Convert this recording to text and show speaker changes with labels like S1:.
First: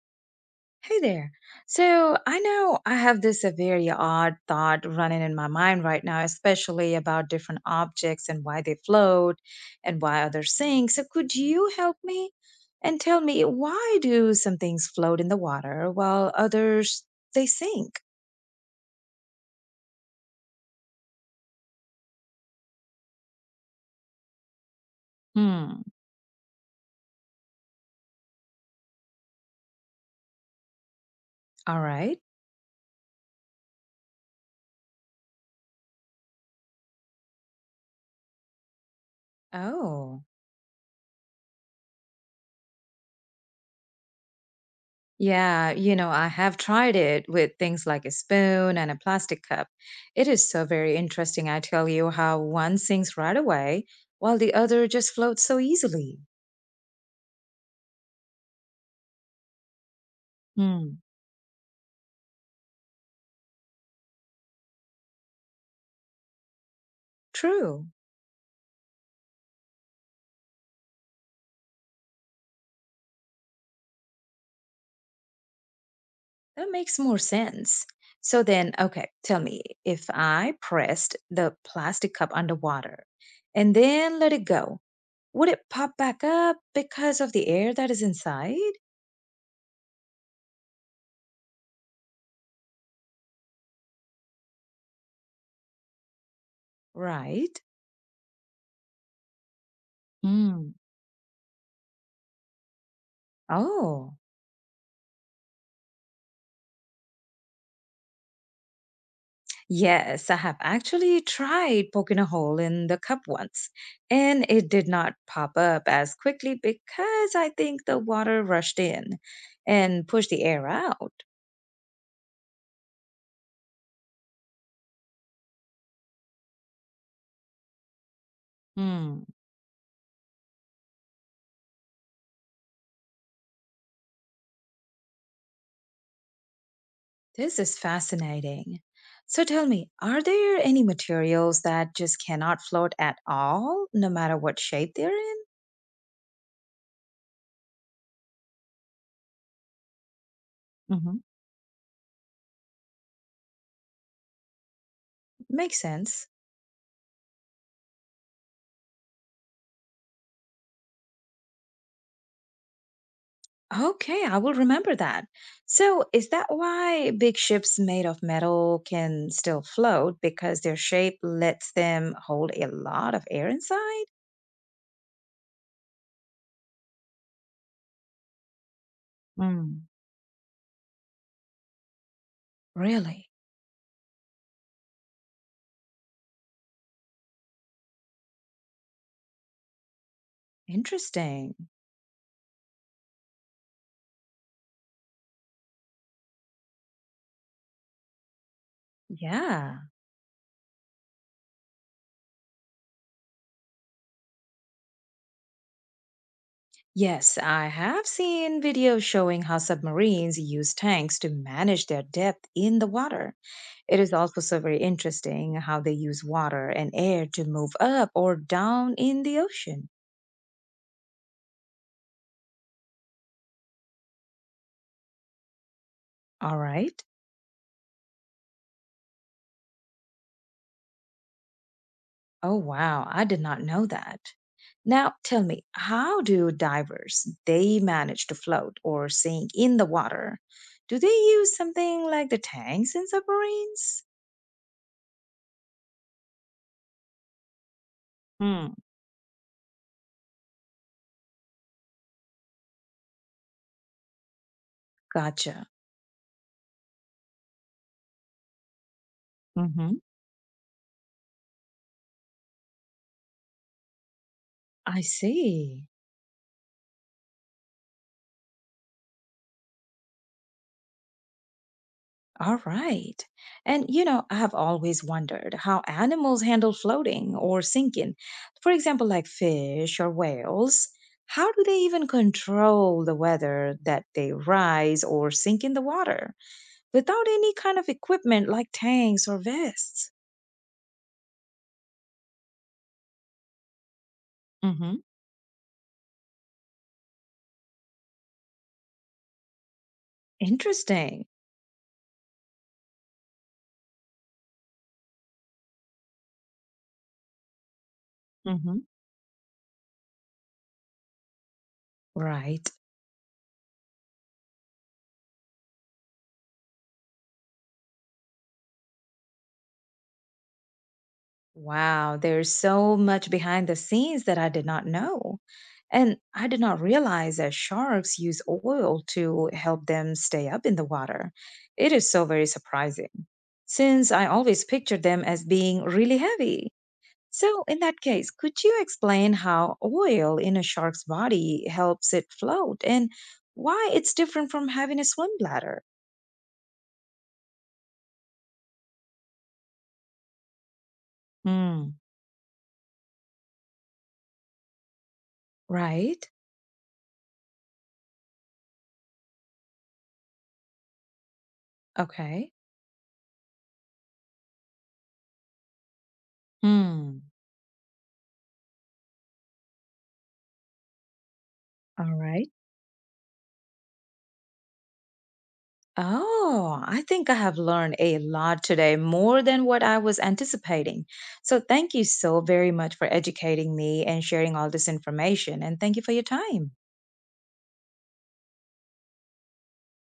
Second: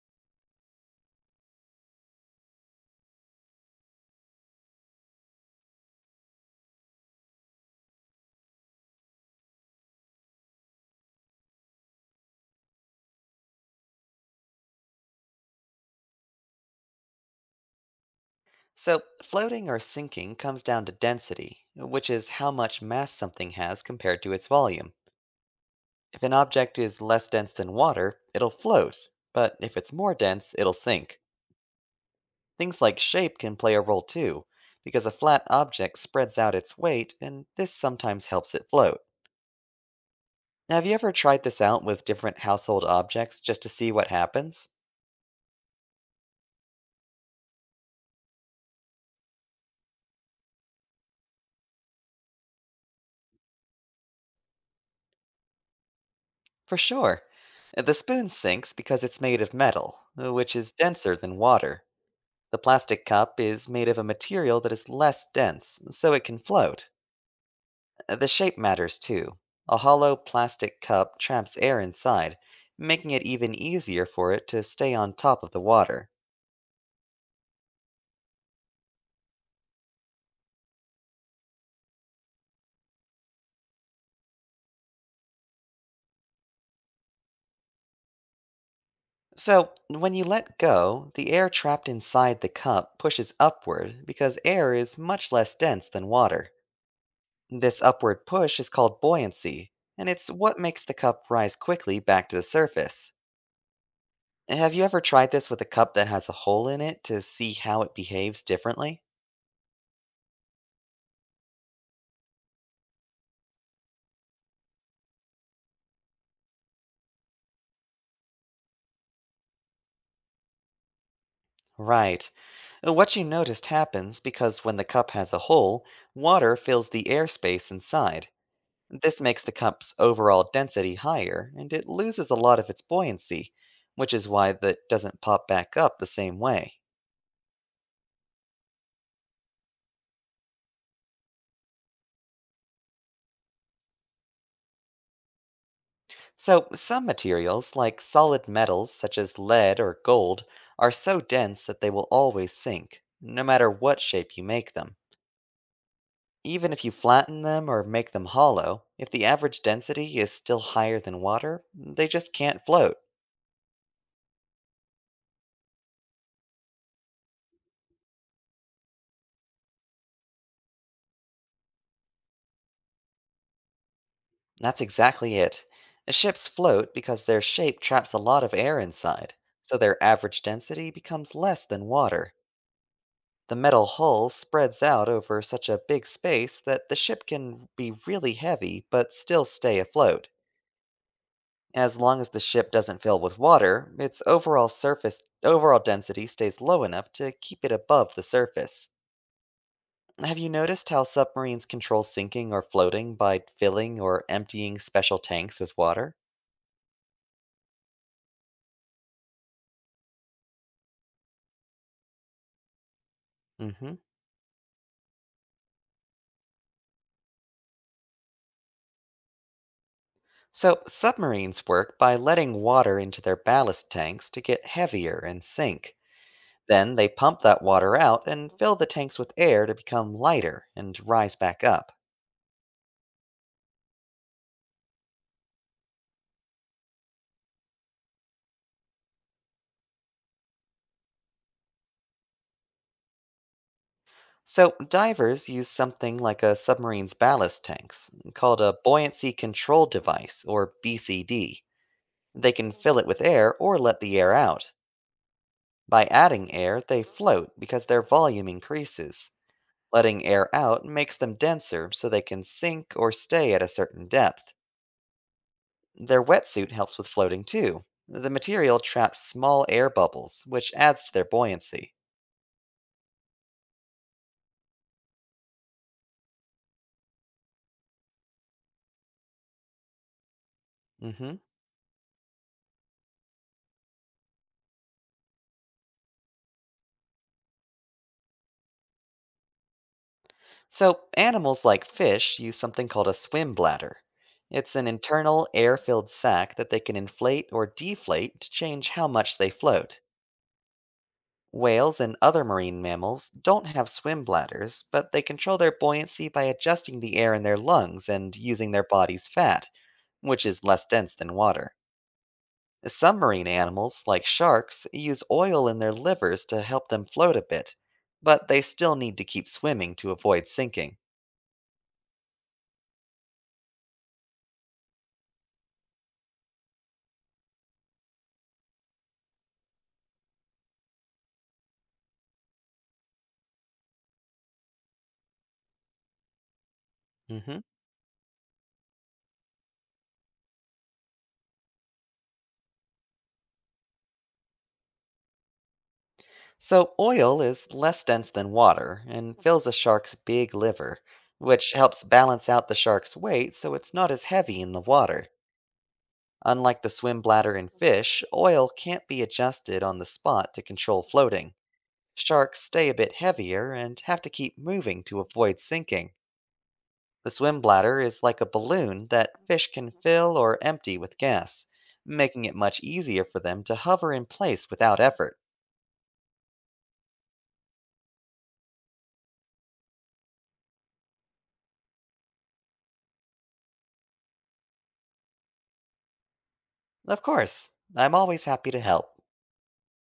S1: Hey there. So I know I have this a very odd thought running in my mind right now, especially about different objects and why they float and why others sink. So could you help me and tell me why do some things float in the water while others they sink?
S2: So, floating or sinking comes down to density, which is how much mass something has compared to its volume.
S1: Hmm.
S2: If an object is less dense than water, it'll float, but if it's more dense, it'll sink.
S1: All right.
S2: Things like shape can play a role too, because a flat object spreads out its weight, and this sometimes helps it float.
S1: Oh.
S2: Now, have you ever tried this out with different household objects just to see what happens?
S1: Yeah, you know, I have tried it with things like a spoon and a plastic cup. It is so very interesting, I tell you, how one sinks right away while the other just floats so easily.
S2: For sure. The spoon sinks because it's made of metal, which is
S1: Hmm,
S2: denser than water. The plastic cup is made of a material that is less dense, so it can float.
S1: true.
S2: The shape matters too. A hollow plastic cup traps air inside, making it even easier for it to stay on top of the water.
S1: That makes more sense. So then, okay, tell me, if I pressed the plastic cup underwater and then let it go, would it pop back up because of the air that is inside?
S2: So, when you let go, the air trapped inside the cup pushes upward because air is much less dense than water.
S1: Right?
S2: This upward push is called buoyancy, and it's what
S1: Hmm.
S2: makes the cup rise quickly back to the surface.
S1: Oh.
S2: Have you ever tried this with a cup that has a hole in it to see how it behaves differently?
S1: Yes, I have actually tried poking a hole in the cup once, and it did not pop up as quickly because I think the water rushed in and pushed the air out.
S2: Right. What you noticed happens because when the cup has a hole, water fills the airspace inside. This
S1: Hmm,
S2: makes the cup's overall density higher, and it loses a lot of its buoyancy, which is why that doesn't pop back up the same way.
S1: this is fascinating. So tell me, are there any materials that just cannot float at all, no matter what shape they're in?
S2: So, some materials, like solid metals such as lead or gold, are
S1: Hmm.
S2: so dense that they will always sink, no matter what shape you make them.
S1: Makes sense.
S2: Even if you flatten them or make them hollow, if the average density is still higher than water, they just can't float.
S1: Okay, I will remember that. So, is that why big ships made of metal can still float? Because their shape lets them hold a lot of air inside?
S2: That's exactly it. Ships float because their shape traps a lot of air inside, so
S1: Mm.
S2: their average density becomes less than water.
S1: Really?
S2: The metal hull spreads out over such a big space that the ship can be really heavy but still stay afloat.
S1: Interesting.
S2: As long as the ship doesn't fill with water, its overall density stays low enough to keep it above the surface.
S1: Yeah.
S2: Have you noticed how submarines control sinking or floating by filling or emptying special tanks with water?
S1: Yes, I have seen videos showing how submarines use tanks to manage their depth in the water.
S2: hmm
S1: It is also so very interesting how they use water and air to move up or down in the ocean.
S2: So, submarines work by letting water into their ballast tanks to get heavier and sink.
S1: All
S2: Then
S1: right.
S2: they pump that water out and fill the tanks with air to become lighter and rise back up.
S1: Oh, wow. I did not know that. Now tell me, how do divers they manage to float or sink in the water? Do they use something like the tanks in submarines?
S2: So, divers use something like a submarine's ballast tanks, called a
S1: Hmm,
S2: buoyancy control device, or BCD. They can fill it with air or let the air out.
S1: gotcha.
S2: By adding air, they float because their volume increases.
S1: Hmm.
S2: Letting air out makes them denser so they can sink or stay at a certain depth.
S1: I see.
S2: Their wetsuit helps with floating too. The material traps small air bubbles, which adds to their buoyancy.
S1: All right. And you know, I have always wondered how animals handle floating or sinking. For example, like fish or whales.
S2: hmm
S1: How do they even control the whether that they rise or sink in the water? Without any kind of equipment like tanks or vests.
S2: So, animals like fish use something called a swim bladder. It's an
S1: Mm-hmm.
S2: internal air filled sac that they can inflate or deflate to change how much they float.
S1: Interesting.
S2: Whales and other marine mammals don't have swim bladders, but they control their buoyancy by adjusting the air in their lungs and using
S1: Mm-hmm.
S2: their body's fat, which is less dense than water.
S1: Right.
S2: Some marine animals, like sharks, use oil in their livers to help them float a bit, but they still need to keep swimming to avoid sinking.
S1: Wow. There's so much behind the scenes that I did not know. And I did not realize that sharks use oil to help them stay up in the water. It is so very surprising, since I always pictured them as being really heavy.
S2: Mhm.
S1: So, in that case, could you explain how oil in a shark's body helps it float and why it's different from having a swim bladder?
S2: So, oil is less dense than water and fills a shark's big liver, which
S1: Hmm.
S2: helps balance out the shark's weight so it's not as heavy in the water.
S1: Right?
S2: Unlike the swim bladder in fish, oil can't be adjusted on the spot to control floating.
S1: Okay.
S2: Sharks stay a bit heavier and have to keep moving to avoid sinking.
S1: Hmm.
S2: The swim bladder is like a balloon that fish can fill or empty with gas,
S1: All
S2: making
S1: right.
S2: it much easier for them to hover in place without effort.
S1: Oh, I think I have learned a lot today, more than what I was anticipating. So, thank you so very much for educating me and sharing all this information. And thank you for your time.
S2: Of course, I'm always happy to help.